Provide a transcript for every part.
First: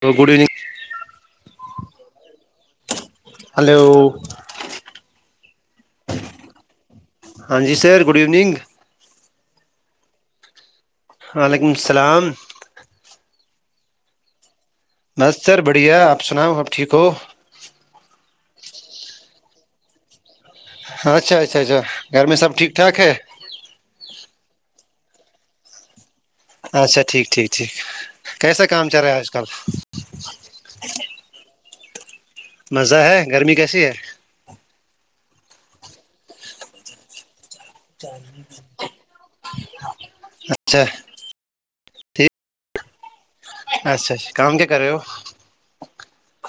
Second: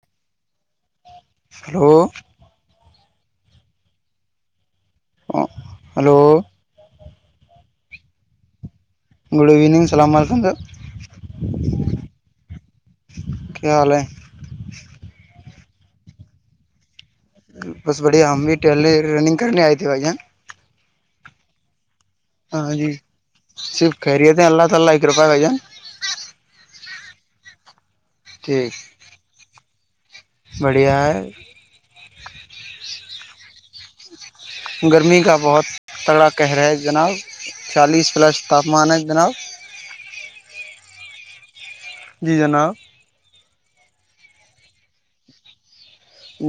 تو good evening hello hello ہ hello ہاں جی sir good evening good evening السلام علیکم سر وعلیکم السلام کیا حال ہے بت سر بڑھیا آپ سناؤ آپ ٹھیک ہو بس بڑھیا ہم بھی ٹہلنے رنگ کرنے آئے تھے بھائی جان اچھا اچھا اچھا گھر میں سب ٹھیک ہاں جی ٹھاک ہے صرف خیریت ہیں اللہ تعالی کی کرپا بھ جان اچھا ٹھیک ٹھیک ٹھیک کیسا ٹھیک کام چل رہا ہے آج کل بڑھیا ہے مزہ ہے گرمی کیسی ہے گرمی کا بہت تڑا قہرا ہے جناب چالیس پلس تاپمان ہے جناب چھ جی جناب اچھا اچھا کام کیا کر رہے ہو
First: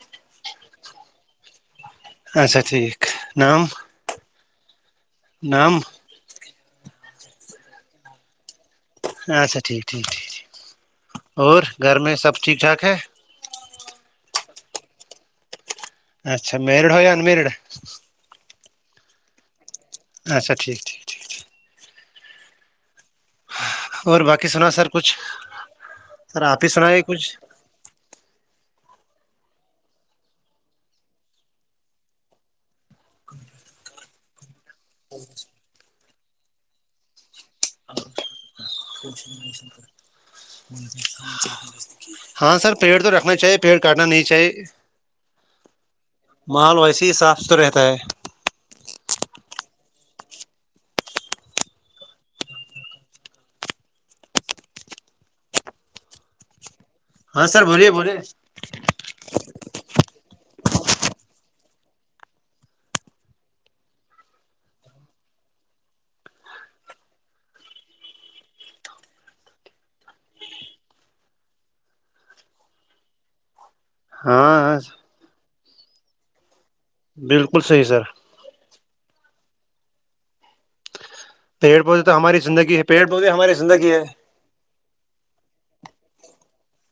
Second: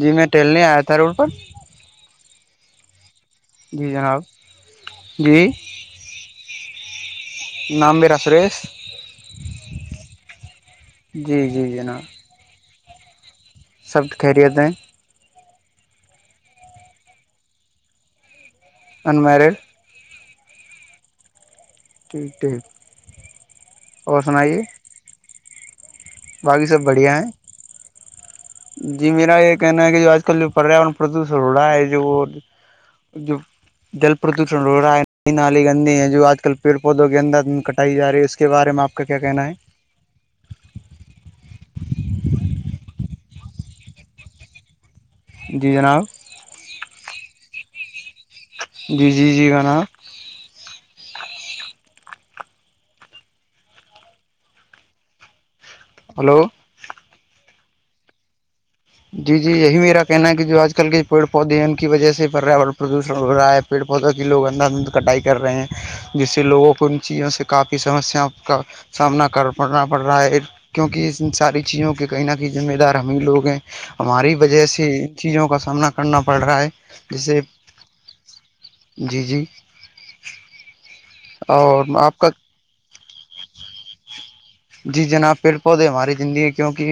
جی میں ٹیلنے آیا تھا روڈ پر اچھا ٹھیک نام جی جناب نام نمبیرا سرس اچھا ٹھیک ٹھیک ٹھیکھ جی جی اور گھر جناب میں سب ٹھیک ٹھاک ہے سب خیریتیں اچھا میرڈ ہو یا انمیرڈ انمیرڈ اچا ٹھیک ٹھیک ٹھیک [unintelligible] اور باقی سنائیے سنا سر کچھ سر آپ باقی ہی سب سنا یہ بڑھیا ہیں کچھ جی میرا یہ کہنا ہے کہ جو آج کل جو پریاورن پردوشن ہو رہا ہے جو وہ جوب جل پردوشن ہو رہا ہے نئی نالی گندی ہے جو آج کل پیڑ پودوں کے اندر کٹائی جا رہی ہے اس کے بارے میں آپ کیا کہ ن ہے اہ جیسے کہ ہاں سر پیڑ تو رکھنا چاہیے پیڑ کاٹنا نہیں چاہیے جی جناب ماحول ویسے ہی صاف ستھرا رہتا ہے جی جی جی گانا ہلو ہاں سر بولیے بولیے جی جی یہی میرا کہنا ہے کہ جو آج کل کے پیڑ پودے کی وجہ سے بڑ رہا ہے پردوشن ہو رہا ہے پیڑ پودوں کی لوگ اندر ان کٹائی کر رہے ہیں جس سے لوگوں کو ان چیزوں سے کافی سمسیا کا سامنا کر پڑنا پڑ رہا ہے کیونکہ ان ساری چیزوں کے کہیں نہ کہیں ذمہ دار ہمیں لوگ ہیں ہماری ہاں وجہ ہاں سے ان چیزوں کا سامنا کرنا پڑ رہا ہے جیسے بالکل صحیح سر جی جی پیڑ اور پودے تو آپ کا ہماری زندگی ہے پیڑ پودے ہماری زندگی ہے جی جناب پیڑ پودے ہماری زندگی کیوںکہ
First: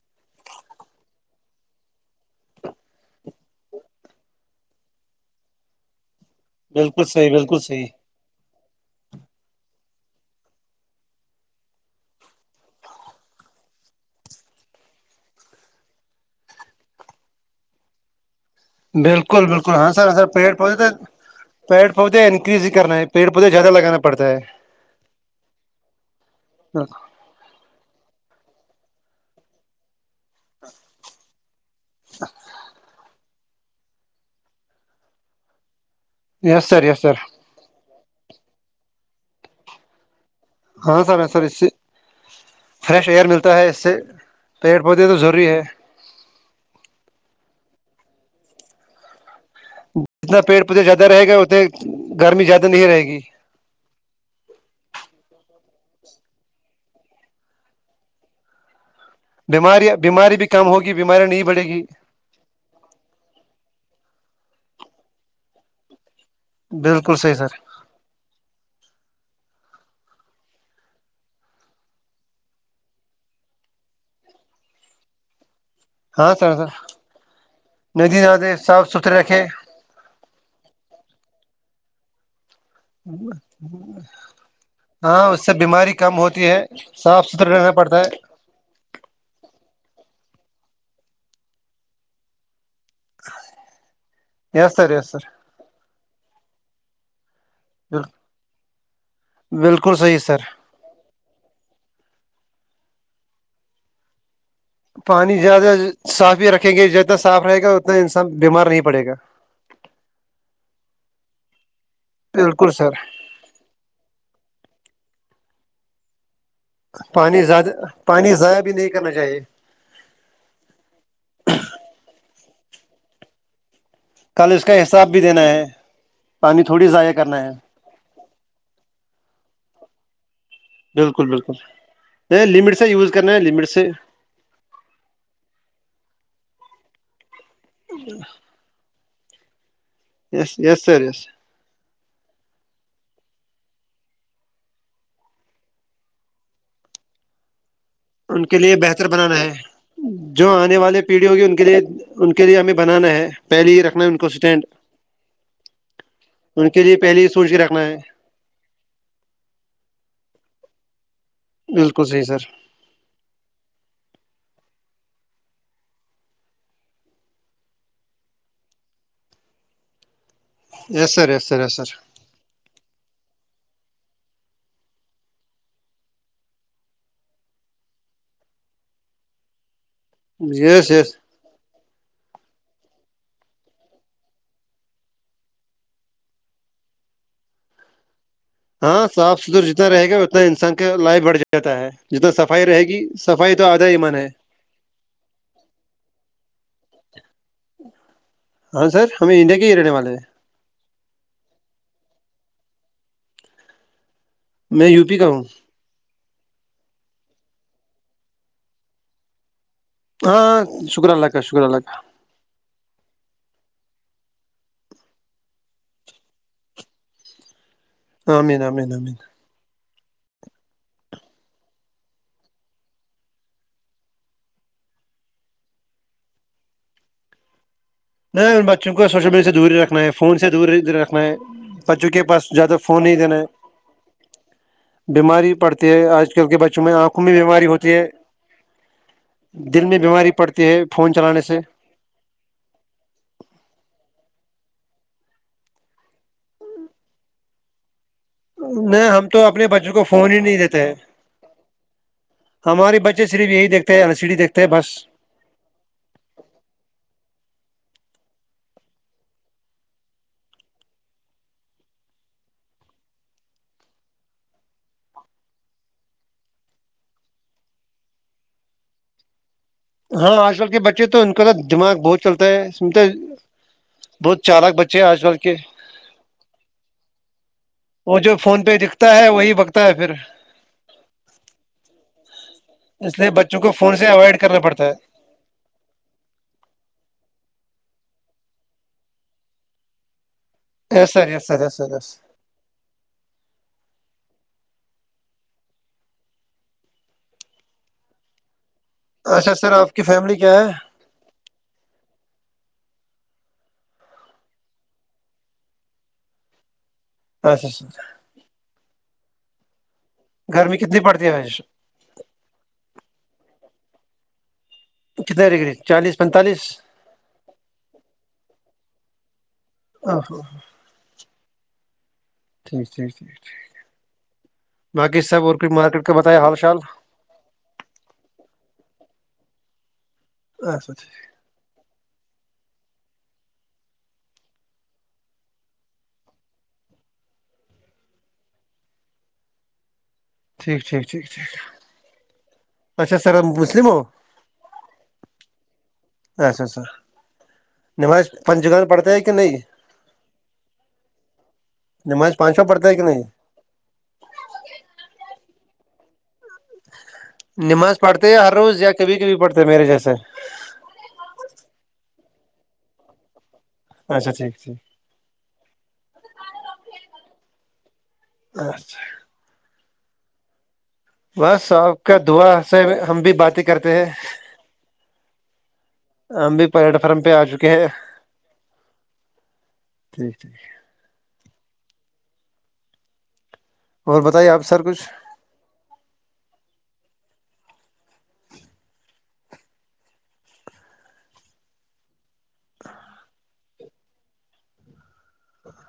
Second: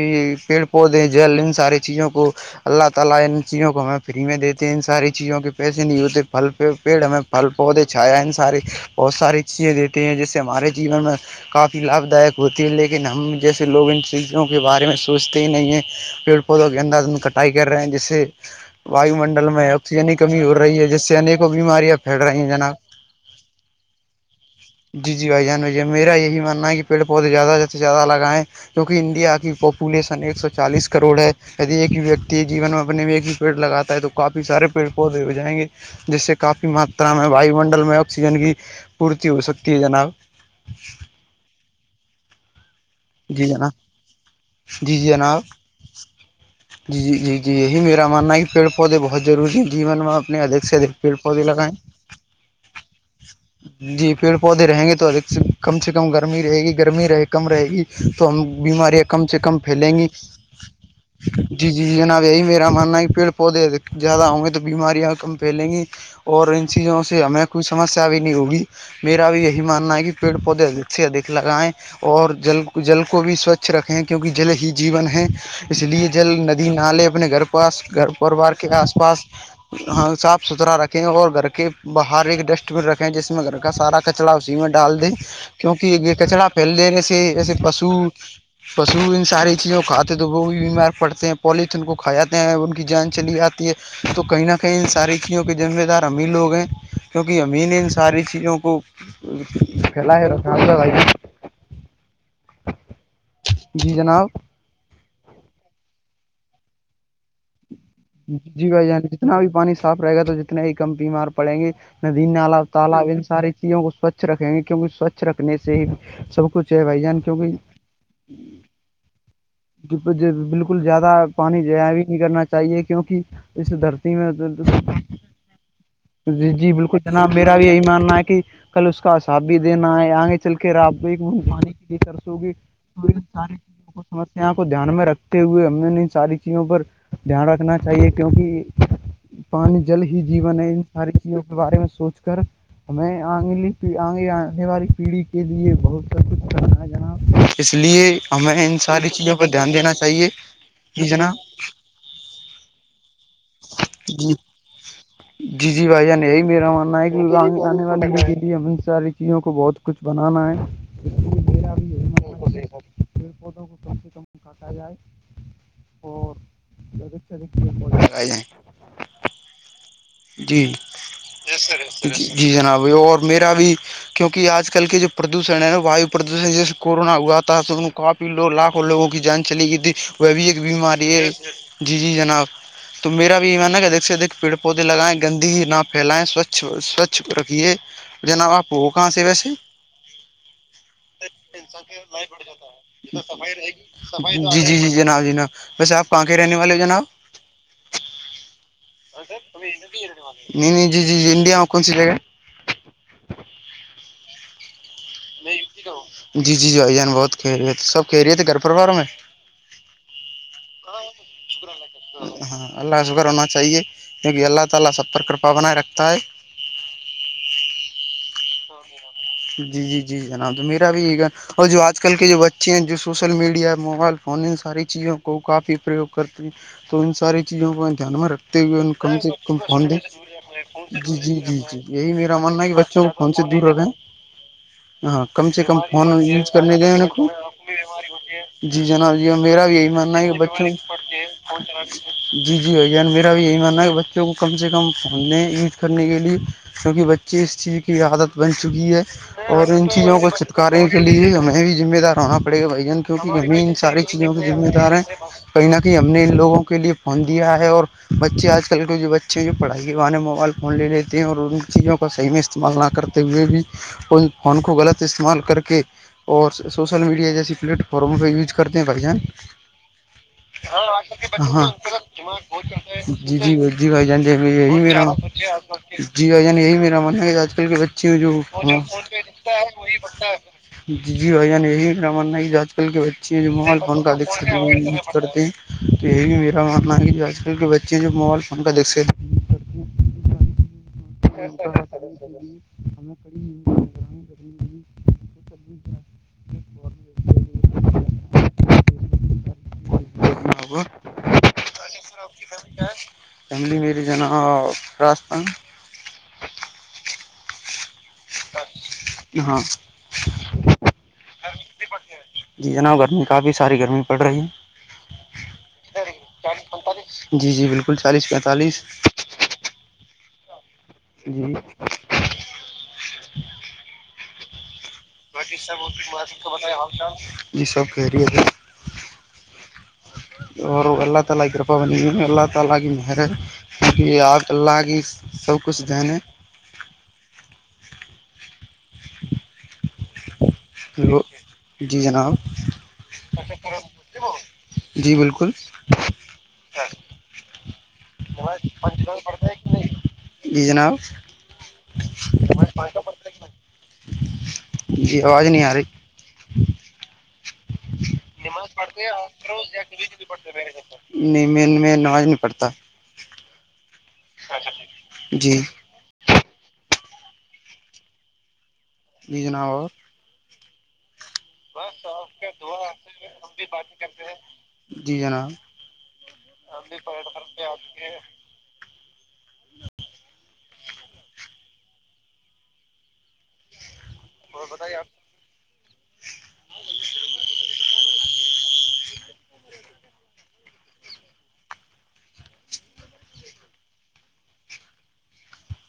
پیڑ پودے جل ان ساری چیزوں کو اللہ تعالی ان چیزوں کو میں فری میں دیتے ہیں ان ساری چیزوں کے پیسے نہیں ہوتے پھل پ بالکل پیڑ میں صحیح پھل بالکل پودے صحیح چھایا ان سارے بہت ساری چیزیں دیتے ہیں جس سے ہمارے جیون میں کافی لابھ دائک ہوتی ہے لیکن ہم جیسے لوگ ان چیزوں کے بارے میں سوچتے ہی نہیں ہیں پیڑ پودوں کے انداز میں کٹائی کر رہے ہیں جیسے واو بالکل منڈل میں بالکل ہاں سر آکسیجن ہاں کی سر کمی پیڑ ہو پودے رہی تو ہے جس سے انیکوں پیڑ بیماریاں پھیل پودے رہی ہیں انکریز ہی جناب کرنا ہے پیڑ پودے زیادہ لگانا پڑتا ہے جی جی بھائی جان بھائی ج میرا یہی ماننا ہے کہ پہل زیادہ ج سے زیادہ لگاائیں جو کہ انڈیا کی پوپ پے سن ایک سو چالیس کروڑ ہے ایک وکتی جیون میں اپنے پیڑ لگاتا ہے تو کافی سارے پیڑ پودے ہو جائیں گے جیس سے کافی یس سر یس ماترا سر میں واو منڈل میں آکسیجن کی پورتی اور ستی جنااؤ ہاں اس سے فریش ایئر جی ملتا ہے جناب اس سے پیڑ جی پودے جی تو جناب ضروری ہے جی جی جی جی یہی میرا ماننا ہے کہ پیڑ پودے بہت ضروری ہے جیون میں اپنے جتنا پیڑ ادھک سے پودے ادھک زیادہ پیڑ رہے گا پودے اتنے لگائے گرمی زیادہ نہیں رہے گی جی پیڑ پودے رہیں گے تو ادھک سے کم سے کم گرمی رہے گی گرمی رہے کم رہے گی تو ہم بیماریاں کم سے کم بیماری پھیلیں گی بیماری بھی کم ہوگی بیماریاں نہیں بڑھے جی گی جی جی جناب یہی میرے ماننا ہے پیڑ پودے زیادہ ہوں گے تو بیماریاں کم پھیلیں گی اور ان چیزوں بالکل سے صحیح ہمیں سر کوئی سمسیا بھی نہیں ہوگی میرا بھی یہی ماننا ہے کہ پیڑ پودے ادھک سے ادھک لگائیں اور جل جل کو بھی سوچھ رکھے کیونکہ جل ہی جیون ہے اس لیے جل ہاں سر ندی سر نالے اپنے گھر پاس گھر ندی پروار زیادہ کے صاف آس پاس ستھرے رکھے ہاں صاف ستھرا رکھیں اور گھر کے باہر ایک ڈسٹ رکھیں جس میں گھر کا سارا کچرا اسی میں ڈال دیں ہاں اس سے کیوںکہ بیماری یہ کم کچڑا ہوتی ہے پھیل دینے سے صاف جیسے ستھرا رہنا پڑتا پشوت ہے پشو ان ساری چیزوں کو کھاتے ہیں تو وہ بھی بیمار پڑتے ہیں پولیتن کو کھا جاتے ہیں ان کی جان چلی جاتی ہے تو کہیں نہ یس کہیں ان سر یس ساری سر چیزوں کے ذمہ دار ہم ہی لوگ ہیں کیونکہ ہم ہی نے ان ساری چیزوں کو بالکل صحیح پھیلایے سر رکھا جی جناب پانی زیادہ صاف ہی رکھیں گے جتنا صاف رہے گا اتنا انسان بیمار نہیں پڑے گا ہاں بھایی پانی صاف رہے گا تو جتنے ہی کم بیمار پڑیں گے ندی نالا بالکل سر تالاب ان ساری ندیوں کو سوچھ رکھیں گے کیونکہ سوچھ رکھنے سے ہی سب کچھ ہے بھائی جان پانی کیونکہ زیادہ پانی ضائع بھی نہیں کرنا چاہیے بالکل زیادہ پانی زایا بھی نہیں کرنا چاہیے کیونکہ اس دھرتی میں کل اس کا حساب بھی دینا ہے جی پانی جی تھوڑی بالکل ضائع جناب کرنا ہے میرا بھی یہی ماننا ہے کہ کل اس کا حساب بھی دینا ہے آگے [inaudible] بالکل بالکل نہیں لمٹ سے یوز کرنا ہے لمٹ سے [unintelligible] ہم اپنے آپ کو دھیان میں رکھتے ہوئے ہم نے ان ساری چیزوں پر دھیان رکھنا چاہیے کیونکہ پانی جل ہی یس جیون ہے ان یس سر ساری یس چیزوں کے بارے میں سوچ کر ہمیں آگے آنے والی پیڑھی کے لیے بہت سب کچھ کرنا ہے جناب اس لیے ان کے ہمیں لیے بہتر ساری چیزوں بنانا پر ہے دھیان دینا چاہیے جو آنے والی جی پیڑھی جناب ہوگی ان کے لیے ان کے لیے ہمیں بنانا ہے پہلے ہی رکھنا ہے ان کو جی اسٹینڈ جی جی بھائی جان یہی ان میرا کے لیے ماننا ہے پہلے ہی کہ سوچ کے آنے رکھنا ہے والی پیری کے لیے چیوں کو بہت کچھ بنانا ہے میرا بھی بالکل یہی صحیح سر [inaudible] [unintelligible] جی یس سر [unintelligible] جی جناب اور میرا بھی کیونکہ آج کل کے جو پردوشن ہے نا وایو پردوشن جیس کورونا ہوا تھا تو کافی لوگ لاکھوں لووں کی جان چلی گئی تھی وہ بھی ایک یس بیماری یس ہے جی جی جناب تو میرا بھی یہمان ہے کہ دیکھ سے دیکھ پیڑ پودے لگائیں گندی نہ پھیلیں سوچھ سوچھ رکھیے جناب آپ ہو ہاں کہاں سے صاف ویسے ستھرا جتنا رہے گا اتنا انسان کا لائف بڑھ جاتا ہے جتنا صفائی رہے گی صفائی تو آدھا ایمان ہے جی جی جی جناب جناب ویسے آپ کہاں کے رہنے والے ہے جناب ہاں سر ہمیں انڈیا کے ہی رہنے والے ہیں نہیں نہیں جی جی جی انڈیا میں کون سی جگہ میں یو [unintelligible] جی جی بھائی جان بہت خیریت ہے سب خیریت ہے گھر پرواروں میں ہاں شکر اللہ کا شکر اللہ کا ہاں اللہ کا شکر ہونا چاہیے کیونکہ اللہ تعالی سب پر کرپا بنائے رکھتا ہے آمین آمین آمین جی جی جی جناب میرا بھی یہ گ اور جو آج کل کے جو بچے ہیں جو سوشل میڈیا موبائل فون ان ساری چیزوں کو کافی پرریوگ کرتے ہیں تو ان ساری چیزوں کو دھیان میں نہیں رکھتے ہوئے ان بچوں کو کم سوشل سے میڈیا کم دور ہی پنڈ رکھنا ہے فون سے دور ہی جی رکھنا جی ہے جی جی بچوں یہی کے میرا پاس ماننا ہے کہ زیادہ فون بچوں نہیں کوون دینا سے ہے دور ہو جائے ہاں کم بیماری سے کم پڑتی ہے فون آج کل یوز کے کرنے بچوں دیں میں ان آنکھوں کو میں بیماری ہوتی ہے جی جناب جی میرا بھی دل یہی میں ماننا بیماری ہے پڑتی بچے فون چلانے سے جی جی ان میرا بھی یہی ماننا ہے کہ بچوں کو کم سے کم فوننے یوج کرنے کے لیے کیونک بچے اس چیز کی عادت بن چکی ہے نہیں ہم تو اور اپنے ان بچوں چیزوں کو فون ہی نہیں دیتے چھتکارے ہیں کے لیے ہمیں بھی ذمہ دار ہونا پڑے گا بھائی ہمارے جان بچے کیونکہ صرف یہی زمین دیکھتے ہیں ساری ایل سی چیزوں ڈی کے دیکھتے ذمہ بس دار ہیں کہیں نہ کہیں ہم نے ان لوگوں کے لیے فون دیا ہے اور بچے آج کل کے جو بچے ہیں جو پڑھائی کے وہے موبائل فون لے لیتے ہیں اور ان چیزوں کا صحیح میں استعمال نہ کرتے ہوئے بھی ان فون کو غلط استعمال کر کے اور سوشل میڈیا جیسیے پلیٹفارم پہ یوج کرتے ہیں بھائی جان ہاں آج کل کے بچے تو ان کا تو ہاں دماغ بہت چلتا ہے سنتے جی جی جیائی ج بہت چالک بچے یہ ہیں آج م کل کے [unintelligible] جی گجان یہی میرا من ہے کہ آج کل کے بچے وہ جو فون پہ دکھتا ہے وہی بکتا ہے پھر جی بھائی جان یہی میرا مننا ہی جات کے اس لیے بچے بچوں م کو فون سے اوائڈ کرنا پڑتا کا ہے کرتے ہیں تو یہی میرا ماننا ہے کہ آج کل کے بچے جوب موبائل فون کا دیکھتے یس سر ی کرتے ہیں سریس سر یسر [unintelligible] کڑی کر کی کرنی اچھا سر آپ کی فیملی کیا ہے ہوا فیملی میرے جنااستستان [inaudible] اچچ ہاں گرمی کتنی پڑتی ہے وجش جی جناب گرمی کافی ساری گرمی پڑ رہی ہے کتنے ڈگری چالیس یس پینتالیس پینتالیس جی جی بالکل چالیس پینتالیس [unintelligible] جی ٹھیک ٹھیک ٹھیک ٹھیک باقی سب اور کچھ مارکیٹ کا بتیا حال شال یہ سب کررییے تھ اور اچھا اللہ تعالی پابندی میں اللہ تعالی کی مہر ہے کیونکہ پ اللہ کی سب کچھ دنےیں ٹھیک ٹھیک لو ٹھیک ٹھیک جی جناب اچھا سر مسلم ہو جی بالکل اچھا اچھا نماز پنچگان پڑتے ہے کہ نہیں جی جناب نہیںج پانچو پڑتا ہے کہ نہیں جی آواز نہیں آ رہی نماز پڑھتے ہر روز یا کبھی کبھی پڑھتے ہیں میرے جیسے نہیں میں نواز نہیں پڑتا اچھا ٹھیک ٹھیک جی اچھا ج جناب اور بس آپ کا دعا سے ہم بھی باتیں بات ہیں کرتے جی جناب ہم بھی پلیٹ فارم پہ آ چکے ہیں ٹھیک ٹھیک اور بتائیے آپ سر کچھ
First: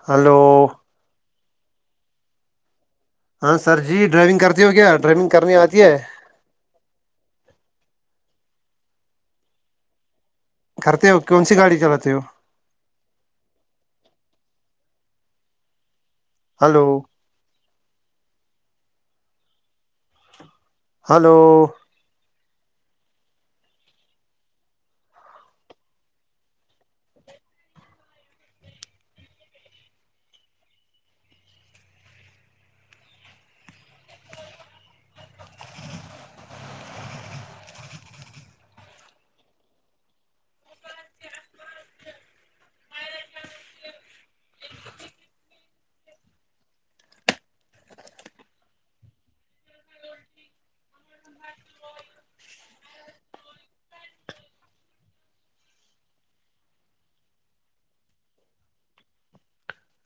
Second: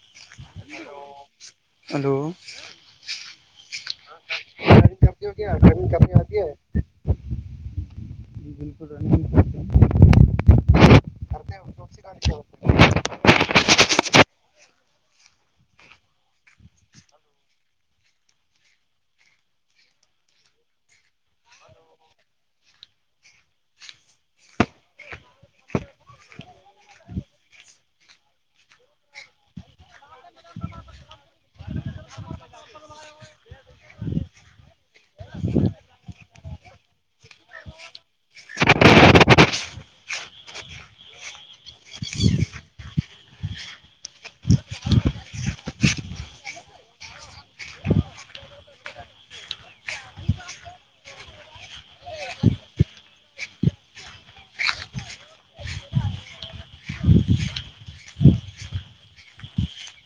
ہلو ہلو ہاں سر جی ڈرائیونگ کرتے ہو کیا ڈرائیونگ کرنی آتی ہے جی بالکل رننگ کرتے ہیں کرتے ہو کون سی گاڑی چلاتے ہو ہلو ہلو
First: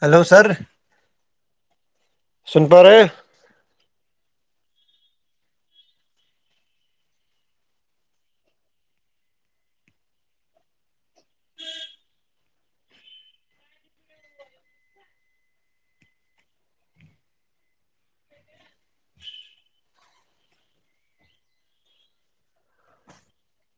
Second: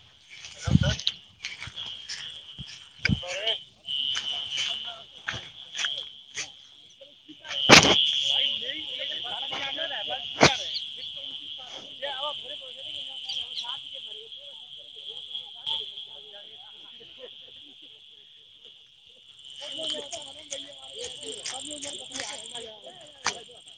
ہیلو سر سن پا رہے ہیں [inaudible]